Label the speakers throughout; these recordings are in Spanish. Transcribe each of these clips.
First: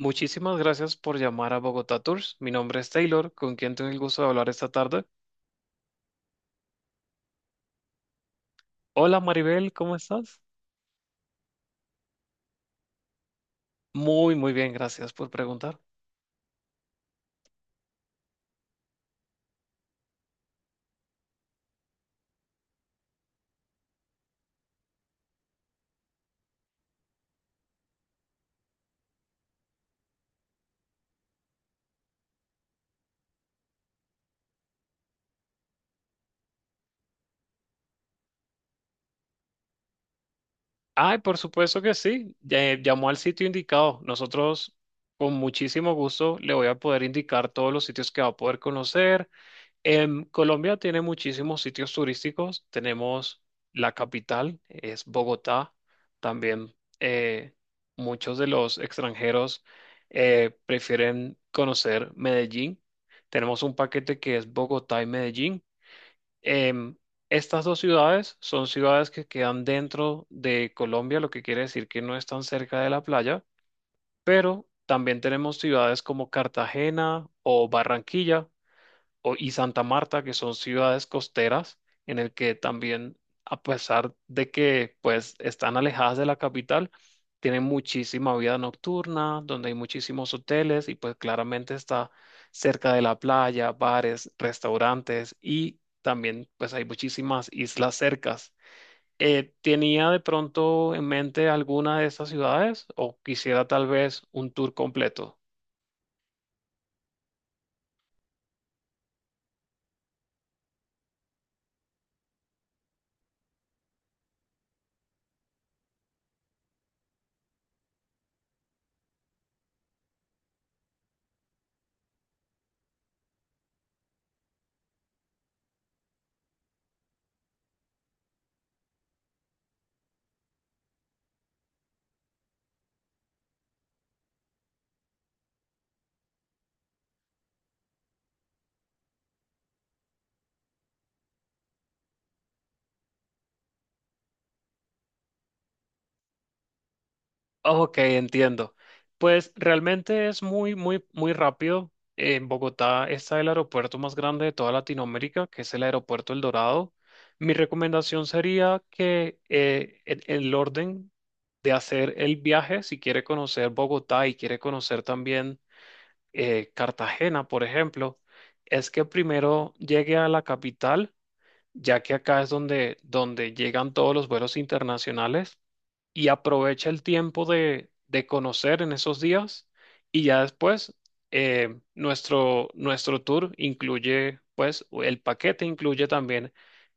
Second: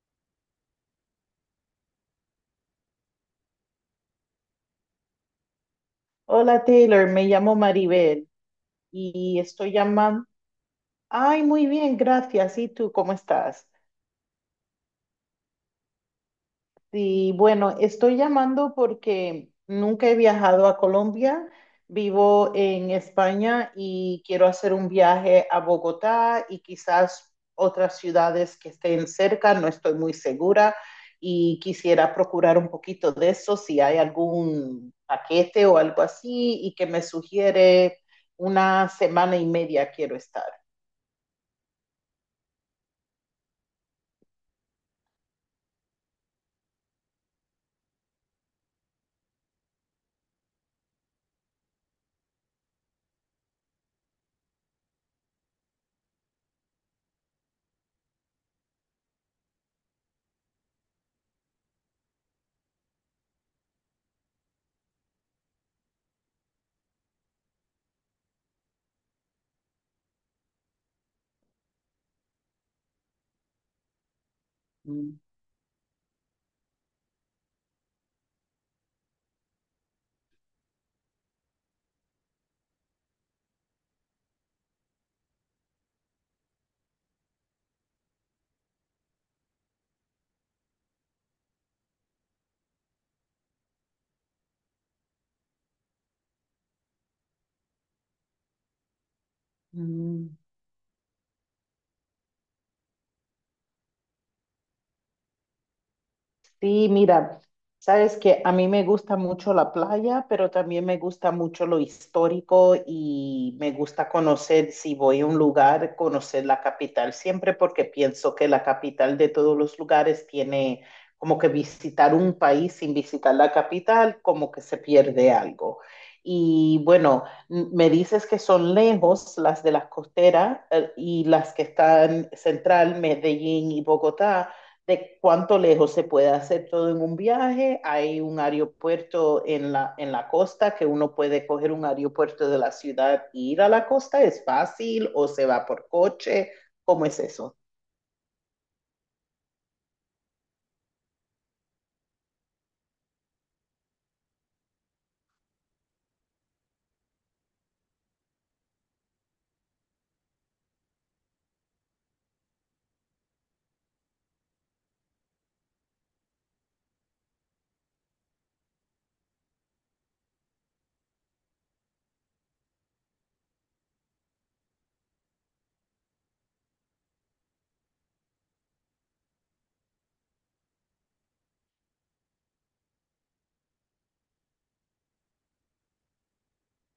Speaker 1: Muchísimas gracias por llamar a Bogotá Tours. Mi nombre es Taylor, con quien tengo el gusto de hablar esta tarde.
Speaker 2: Hola Taylor, me llamo Maribel
Speaker 1: Hola
Speaker 2: y estoy
Speaker 1: Maribel, ¿cómo
Speaker 2: llamando.
Speaker 1: estás?
Speaker 2: Ay, muy bien, gracias. ¿Y tú cómo estás?
Speaker 1: Muy, muy bien, gracias por preguntar.
Speaker 2: Sí, bueno, estoy llamando porque nunca he viajado a Colombia, vivo en España y quiero hacer un viaje a Bogotá y quizás otras ciudades que estén cerca, no estoy muy segura, y quisiera procurar un poquito de eso, si hay algún paquete o algo así y que me sugiere. Una semana y media quiero estar.
Speaker 1: Ay, por supuesto que sí. Llamó al sitio indicado. Nosotros, con muchísimo gusto, le voy a poder indicar todos los sitios que va a poder conocer. Colombia tiene muchísimos sitios turísticos. Tenemos la capital, es Bogotá. También eh, muchos de los extranjeros prefieren conocer Medellín. Tenemos un paquete que es Bogotá y Medellín. Em, Estas dos ciudades son ciudades que quedan dentro de Colombia, lo que quiere decir que no están cerca de la playa, pero
Speaker 2: Mm.
Speaker 1: también tenemos ciudades como Cartagena o Barranquilla y Santa Marta, que son ciudades costeras, en el que también, a pesar de que pues están alejadas de la capital, tienen muchísima vida nocturna, donde hay muchísimos hoteles y pues claramente está cerca de la playa, bares, restaurantes y también pues hay muchísimas islas cercas. ¿Tenía de
Speaker 2: Mm.
Speaker 1: pronto en mente alguna de estas ciudades o quisiera tal vez un tour completo?
Speaker 2: Sí, mira, sabes que a mí me gusta mucho la playa, pero también me gusta mucho lo histórico y me gusta conocer, si voy a un lugar, conocer la capital siempre porque pienso que la capital de todos los lugares tiene, como que visitar un país sin visitar la capital, como que se pierde algo. Y bueno, me dices que son lejos las de las costeras, y las que están central, Medellín y Bogotá, de cuánto lejos se puede hacer todo en un viaje. Hay un aeropuerto en la costa que uno puede coger un aeropuerto de la ciudad e ir a la costa. ¿Es fácil o se va por coche? ¿Cómo es eso?
Speaker 1: Ok, entiendo. Pues realmente es muy, muy, muy rápido. En Bogotá está el aeropuerto más grande de toda Latinoamérica, que es el aeropuerto El Dorado. Mi recomendación sería que en el orden de hacer el viaje, si quiere conocer Bogotá y quiere conocer también Cartagena, por ejemplo, es que primero llegue a la capital, ya que acá es donde llegan todos los vuelos internacionales y aprovecha el tiempo de conocer en esos días y ya después nuestro tour incluye, pues el paquete incluye también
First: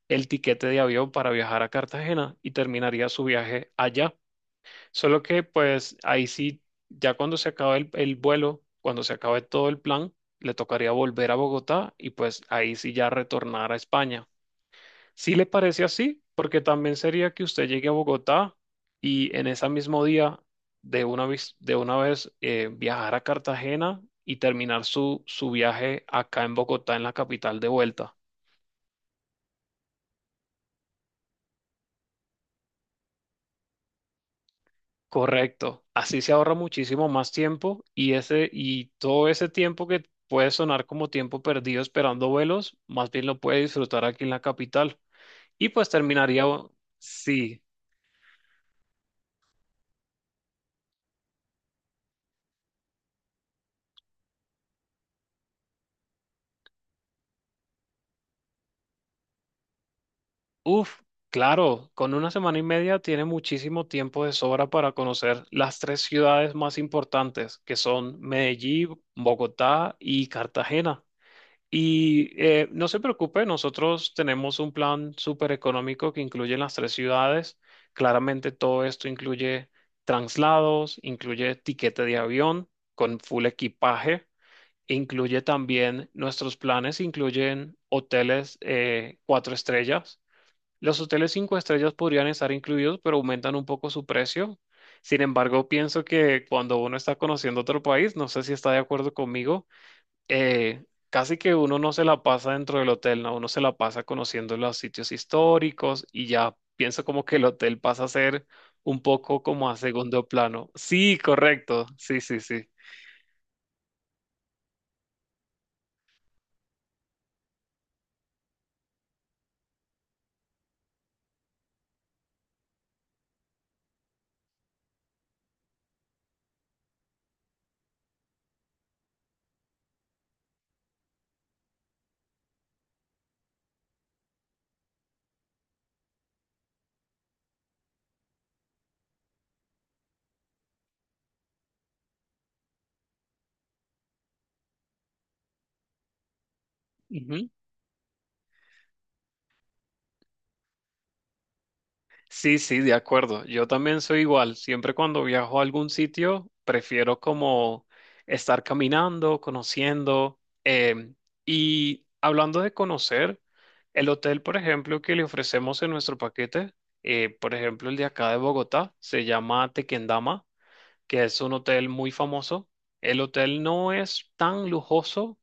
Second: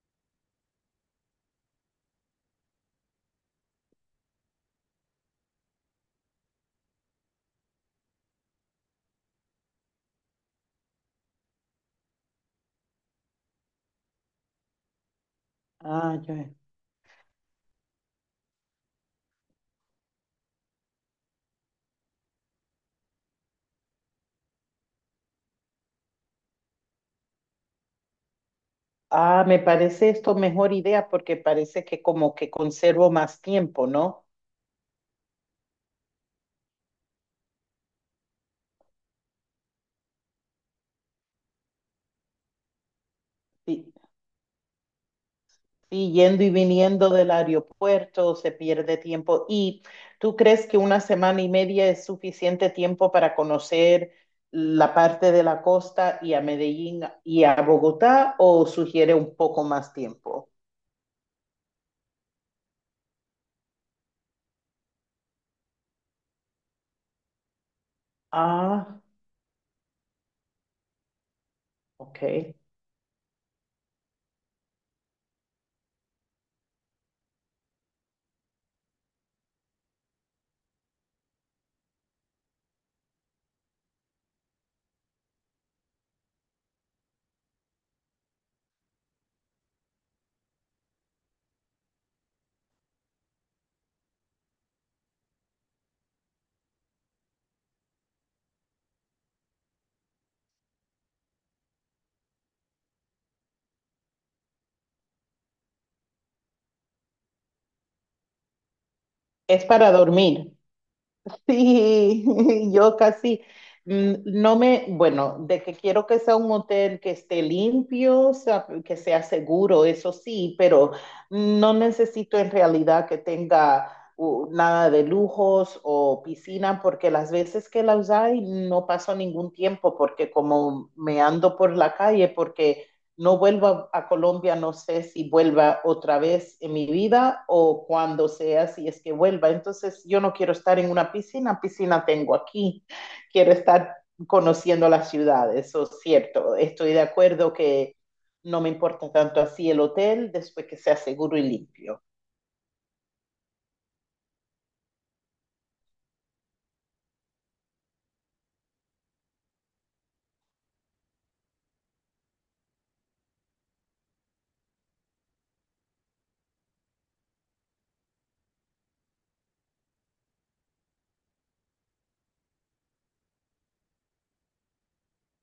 Speaker 1: el tiquete de avión para viajar a Cartagena y terminaría su viaje allá. Solo que pues ahí sí, ya cuando se acabe el vuelo, cuando se acabe todo el plan, le tocaría volver a Bogotá y pues ahí sí ya retornar a España. Si le parece
Speaker 2: Ah,
Speaker 1: así,
Speaker 2: ya.
Speaker 1: porque también sería que usted llegue a Bogotá y en ese mismo día de una vez, viajar a Cartagena y terminar su viaje acá en Bogotá, en la capital de vuelta.
Speaker 2: Ah, me parece esto mejor idea porque parece que como que conservo más tiempo, ¿no?
Speaker 1: Correcto. Así se ahorra muchísimo más tiempo y ese, y todo ese tiempo que puede sonar como tiempo perdido esperando vuelos, más bien lo puede
Speaker 2: Sí.
Speaker 1: disfrutar aquí en la capital. Y pues
Speaker 2: Sí,
Speaker 1: terminaría,
Speaker 2: yendo y viniendo del
Speaker 1: sí.
Speaker 2: aeropuerto se pierde tiempo. ¿Y tú crees que una semana y media es suficiente tiempo para conocer la parte de la costa y a Medellín y a Bogotá o sugiere un poco más tiempo?
Speaker 1: Uf, claro, con una semana y media tiene muchísimo tiempo de sobra para conocer las tres ciudades más importantes, que son
Speaker 2: Ah,
Speaker 1: Medellín, Bogotá y Cartagena. Y
Speaker 2: ok.
Speaker 1: no se preocupe, nosotros tenemos un plan súper económico que incluye las tres ciudades. Claramente todo esto incluye traslados, incluye tiquete de avión con full equipaje. Incluye también nuestros planes, incluyen hoteles 4 estrellas. Los hoteles 5 estrellas podrían estar incluidos, pero aumentan un poco su precio. Sin embargo, pienso que cuando uno está conociendo otro país, no sé si está de acuerdo conmigo, eh, casi que uno no se la pasa dentro del hotel, ¿no? Uno se la pasa conociendo los sitios históricos y ya pienso como que el hotel pasa a ser un poco
Speaker 2: Es
Speaker 1: como a
Speaker 2: para
Speaker 1: segundo
Speaker 2: dormir.
Speaker 1: plano. Sí, correcto. Sí,
Speaker 2: Sí,
Speaker 1: sí, sí.
Speaker 2: yo casi no me, bueno, de que quiero que sea un hotel que esté limpio, o sea, que sea seguro, eso sí, pero no necesito en realidad que tenga nada de lujos o piscina, porque las veces que las hay no paso ningún tiempo, porque como me ando por la calle, porque no vuelva a Colombia, no sé si vuelva otra vez en mi vida o cuando sea, si es que vuelva. Entonces, yo no quiero estar en una piscina, piscina tengo aquí, quiero estar conociendo la ciudad, eso es cierto. Estoy de acuerdo que no me importa tanto así el hotel después que sea seguro y limpio.
Speaker 1: Sí, sí, de acuerdo. Yo también soy igual. Siempre cuando viajo a algún sitio, prefiero como estar caminando, conociendo. Y hablando de conocer, el hotel, por ejemplo, que le ofrecemos en nuestro paquete, por ejemplo, el de acá de Bogotá, se llama Tequendama, que es un hotel muy famoso. El hotel no es tan lujoso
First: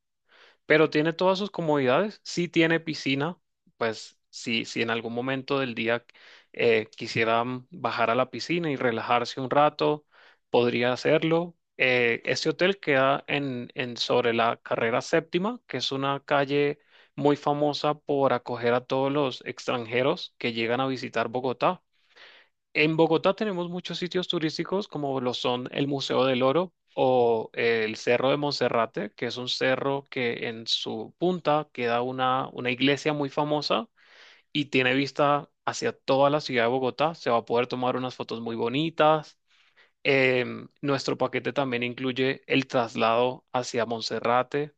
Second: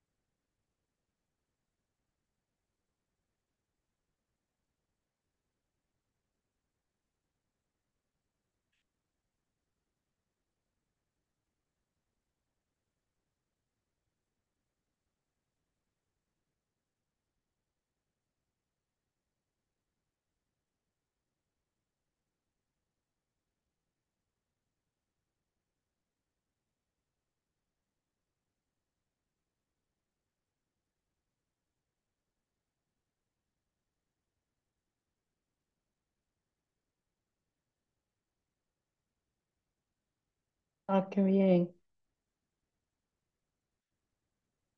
Speaker 1: pero tiene todas sus comodidades. Sí tiene piscina, pues sí, si en algún momento del día quisieran bajar a la piscina y relajarse un rato, podría hacerlo. Este hotel queda en sobre la carrera séptima, que es una calle muy famosa por acoger a todos los extranjeros que llegan a visitar Bogotá. En Bogotá tenemos muchos sitios turísticos como lo son el Museo del Oro o el Cerro de Monserrate, que es un cerro que en su punta queda una iglesia muy famosa y tiene vista hacia toda la ciudad de Bogotá. Se va a poder tomar unas fotos muy bonitas.
Speaker 2: Ah,
Speaker 1: Nuestro
Speaker 2: qué
Speaker 1: paquete
Speaker 2: bien.
Speaker 1: también incluye el traslado hacia Monserrate.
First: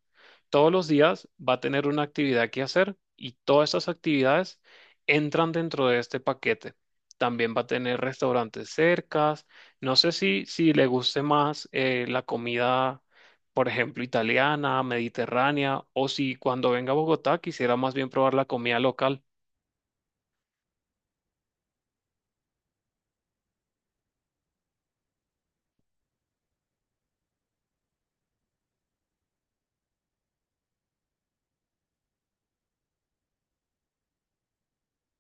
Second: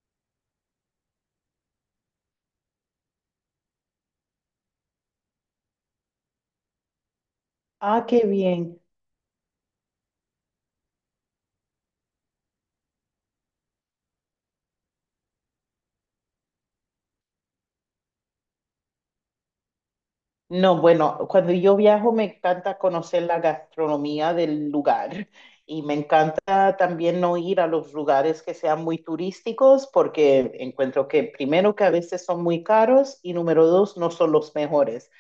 Speaker 1: Todos los días va a tener una actividad que hacer y todas estas actividades entran dentro de este paquete. También va a tener
Speaker 2: Ah, qué
Speaker 1: restaurantes
Speaker 2: bien.
Speaker 1: cercas. No sé si le guste más la comida, por ejemplo, italiana, mediterránea, o si cuando venga a Bogotá quisiera más bien probar la comida local.
Speaker 2: No, bueno, cuando yo viajo me encanta conocer la gastronomía del lugar y me encanta también no ir a los lugares que sean muy turísticos porque encuentro que primero que a veces son muy caros y número 2 no son los mejores.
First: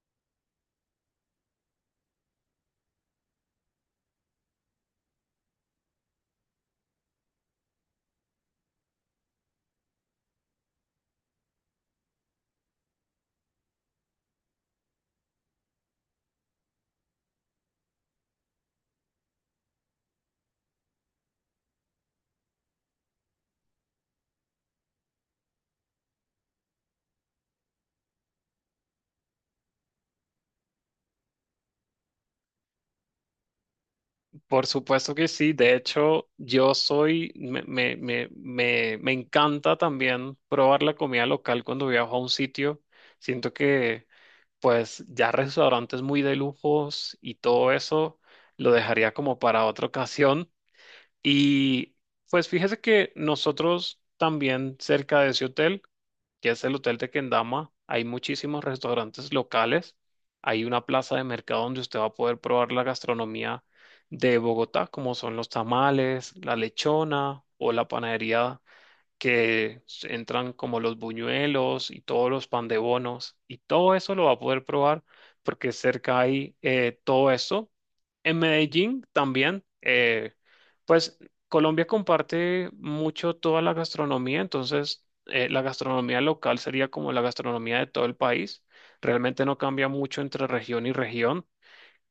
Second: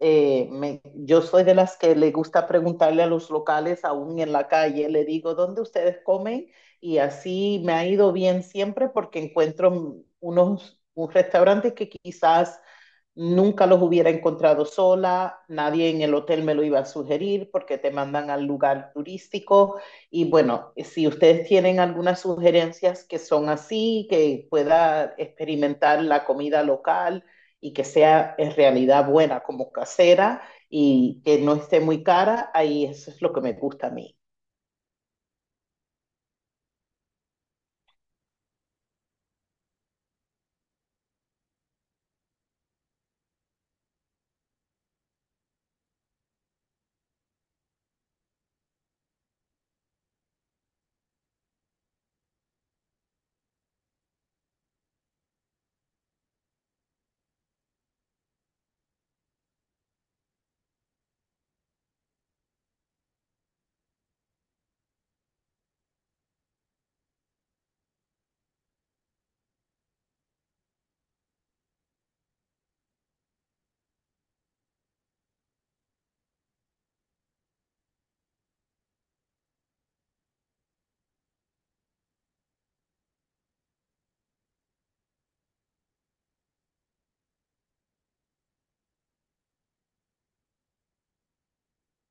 Speaker 2: Yo soy de las que le gusta preguntarle a los locales aún en la calle, le digo, ¿dónde ustedes comen? Y así me ha ido bien siempre porque encuentro unos, un restaurante que quizás nunca los hubiera encontrado sola, nadie en el hotel me lo iba a sugerir porque te mandan al lugar turístico. Y bueno, si ustedes tienen algunas sugerencias que son así, que pueda experimentar la comida local y que sea en realidad buena, como casera, y que no esté muy cara, ahí eso es lo que me gusta a mí.
Speaker 1: Por supuesto que sí. De hecho, yo soy, me encanta también probar la comida local cuando viajo a un sitio. Siento que, pues, ya restaurantes muy de lujos y todo eso lo dejaría como para otra ocasión. Y, pues, fíjese que nosotros también cerca de ese hotel, que es el hotel de Kendama, hay muchísimos restaurantes locales, hay una plaza de mercado donde usted va a poder probar la gastronomía de Bogotá, como son los tamales, la lechona o la panadería, que entran como los buñuelos y todos los pan de bonos, y todo eso lo va a poder probar porque cerca hay todo eso. En Medellín también, pues Colombia comparte mucho toda la gastronomía, entonces la gastronomía local sería como la gastronomía de todo el país. Realmente no cambia mucho entre región y región.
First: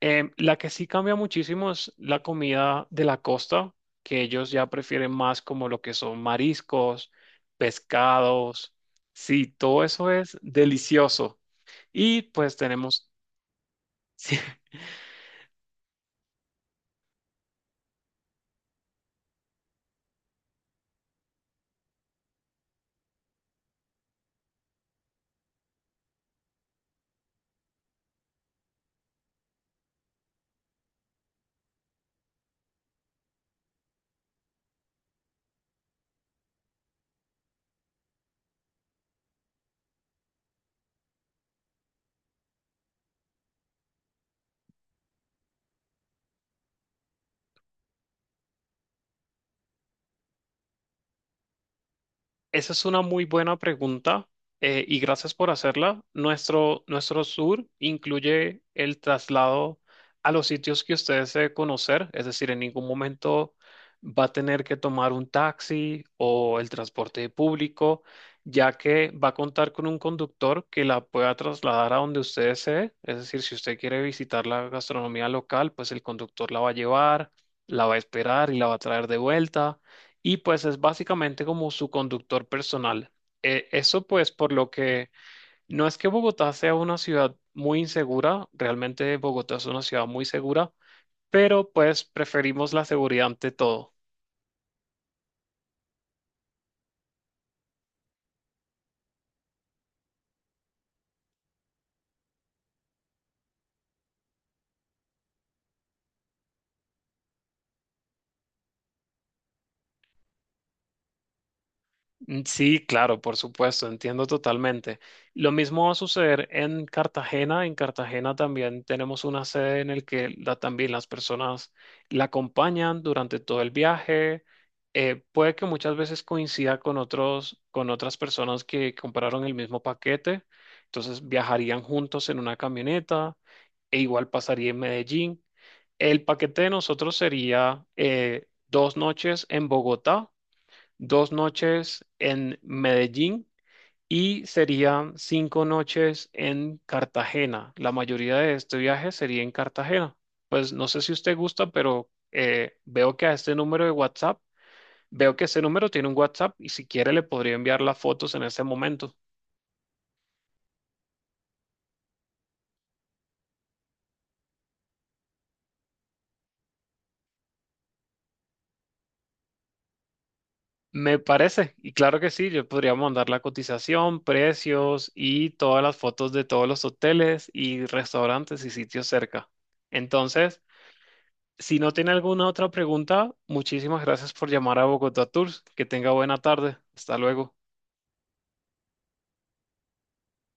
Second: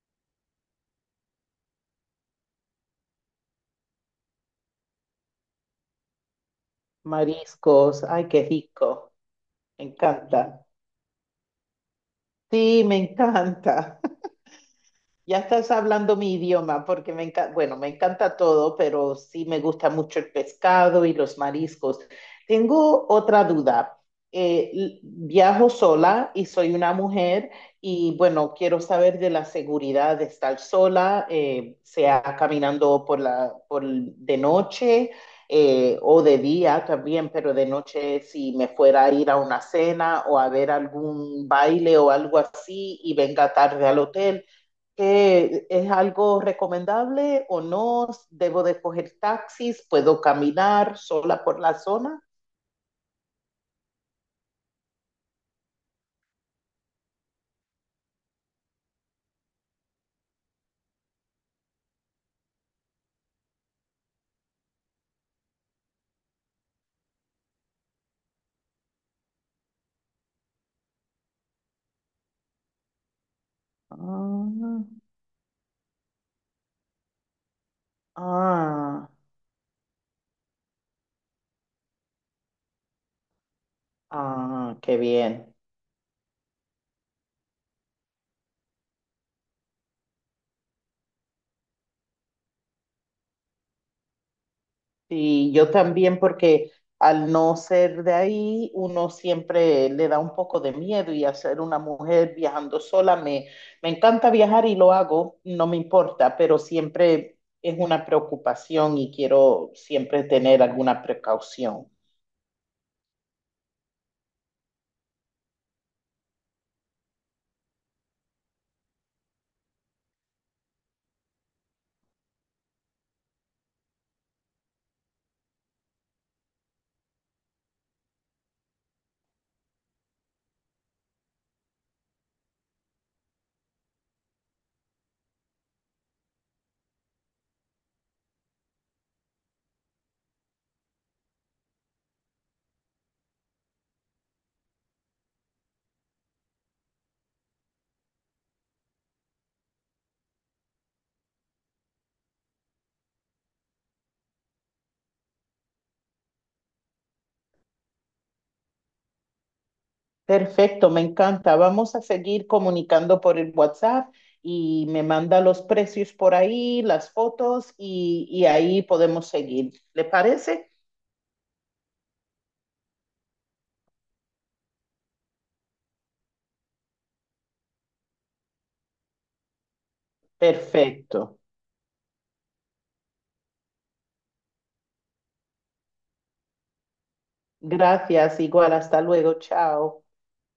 Speaker 1: La que sí cambia muchísimo es la comida de la costa, que ellos ya prefieren más como lo que son mariscos,
Speaker 2: Mariscos, ay, qué
Speaker 1: pescados.
Speaker 2: rico,
Speaker 1: Sí, todo
Speaker 2: me
Speaker 1: eso es
Speaker 2: encanta.
Speaker 1: delicioso. Y pues
Speaker 2: Sí, me
Speaker 1: tenemos,
Speaker 2: encanta.
Speaker 1: sí.
Speaker 2: Ya estás hablando mi idioma porque me encanta, bueno, me encanta todo, pero sí me gusta mucho el pescado y los mariscos. Tengo otra duda. Viajo sola y soy una mujer y bueno, quiero saber de la seguridad de estar sola, sea caminando por la, de noche, o de día también, pero de noche si me fuera a ir a una cena o a ver algún baile o algo así y venga tarde al hotel. ¿Es algo recomendable o no? ¿Debo de coger taxis? ¿Puedo caminar sola por la zona?
Speaker 1: Esa es una muy buena pregunta y gracias por hacerla. Nuestro tour incluye el traslado a los sitios que usted desee conocer, es decir, en ningún momento va a tener que tomar un taxi o el transporte público, ya que va a contar con un conductor que la pueda trasladar a donde usted desee. Es decir, si usted quiere visitar la
Speaker 2: Ah,
Speaker 1: gastronomía local, pues el conductor la va a llevar, la va a esperar y la va a traer
Speaker 2: ah,
Speaker 1: de vuelta, y pues es básicamente como su conductor personal. Eso pues por lo
Speaker 2: ah, qué
Speaker 1: que
Speaker 2: bien.
Speaker 1: no es que Bogotá sea una ciudad muy insegura, realmente Bogotá es una ciudad muy segura, pero pues preferimos la seguridad ante todo.
Speaker 2: Sí, yo también porque al no ser de ahí, uno siempre le da un poco de miedo y hacer una mujer viajando sola, me encanta viajar y lo hago, no me importa, pero siempre es una preocupación y quiero siempre tener alguna precaución.
Speaker 1: Mm, sí, claro, por supuesto, entiendo totalmente. Lo mismo va a suceder en Cartagena. En Cartagena también tenemos una sede en el que también las personas la acompañan durante todo el viaje. Puede que muchas veces coincida con con otras personas que compraron el mismo paquete. Entonces viajarían juntos en una camioneta e igual pasaría en Medellín. El paquete de nosotros sería 2 noches en Bogotá, 2 noches en Medellín y serían 5 noches en Cartagena. La mayoría de este viaje sería en Cartagena. Pues no sé si usted gusta, pero veo que a este número de WhatsApp, veo que este número tiene un WhatsApp y si quiere le podría enviar las fotos en ese momento.
Speaker 2: Perfecto, me encanta. Vamos a seguir comunicando por el WhatsApp y me manda los precios por ahí, las fotos y ahí podemos seguir. ¿Le parece?
Speaker 1: Me parece, y claro que sí, yo podría mandar la cotización, precios y todas las fotos de todos los hoteles y restaurantes y sitios cerca. Entonces,
Speaker 2: Perfecto.
Speaker 1: si no tiene alguna otra pregunta, muchísimas gracias por llamar a Bogotá Tours. Que tenga buena tarde. Hasta luego.
Speaker 2: Gracias, igual, hasta luego, chao.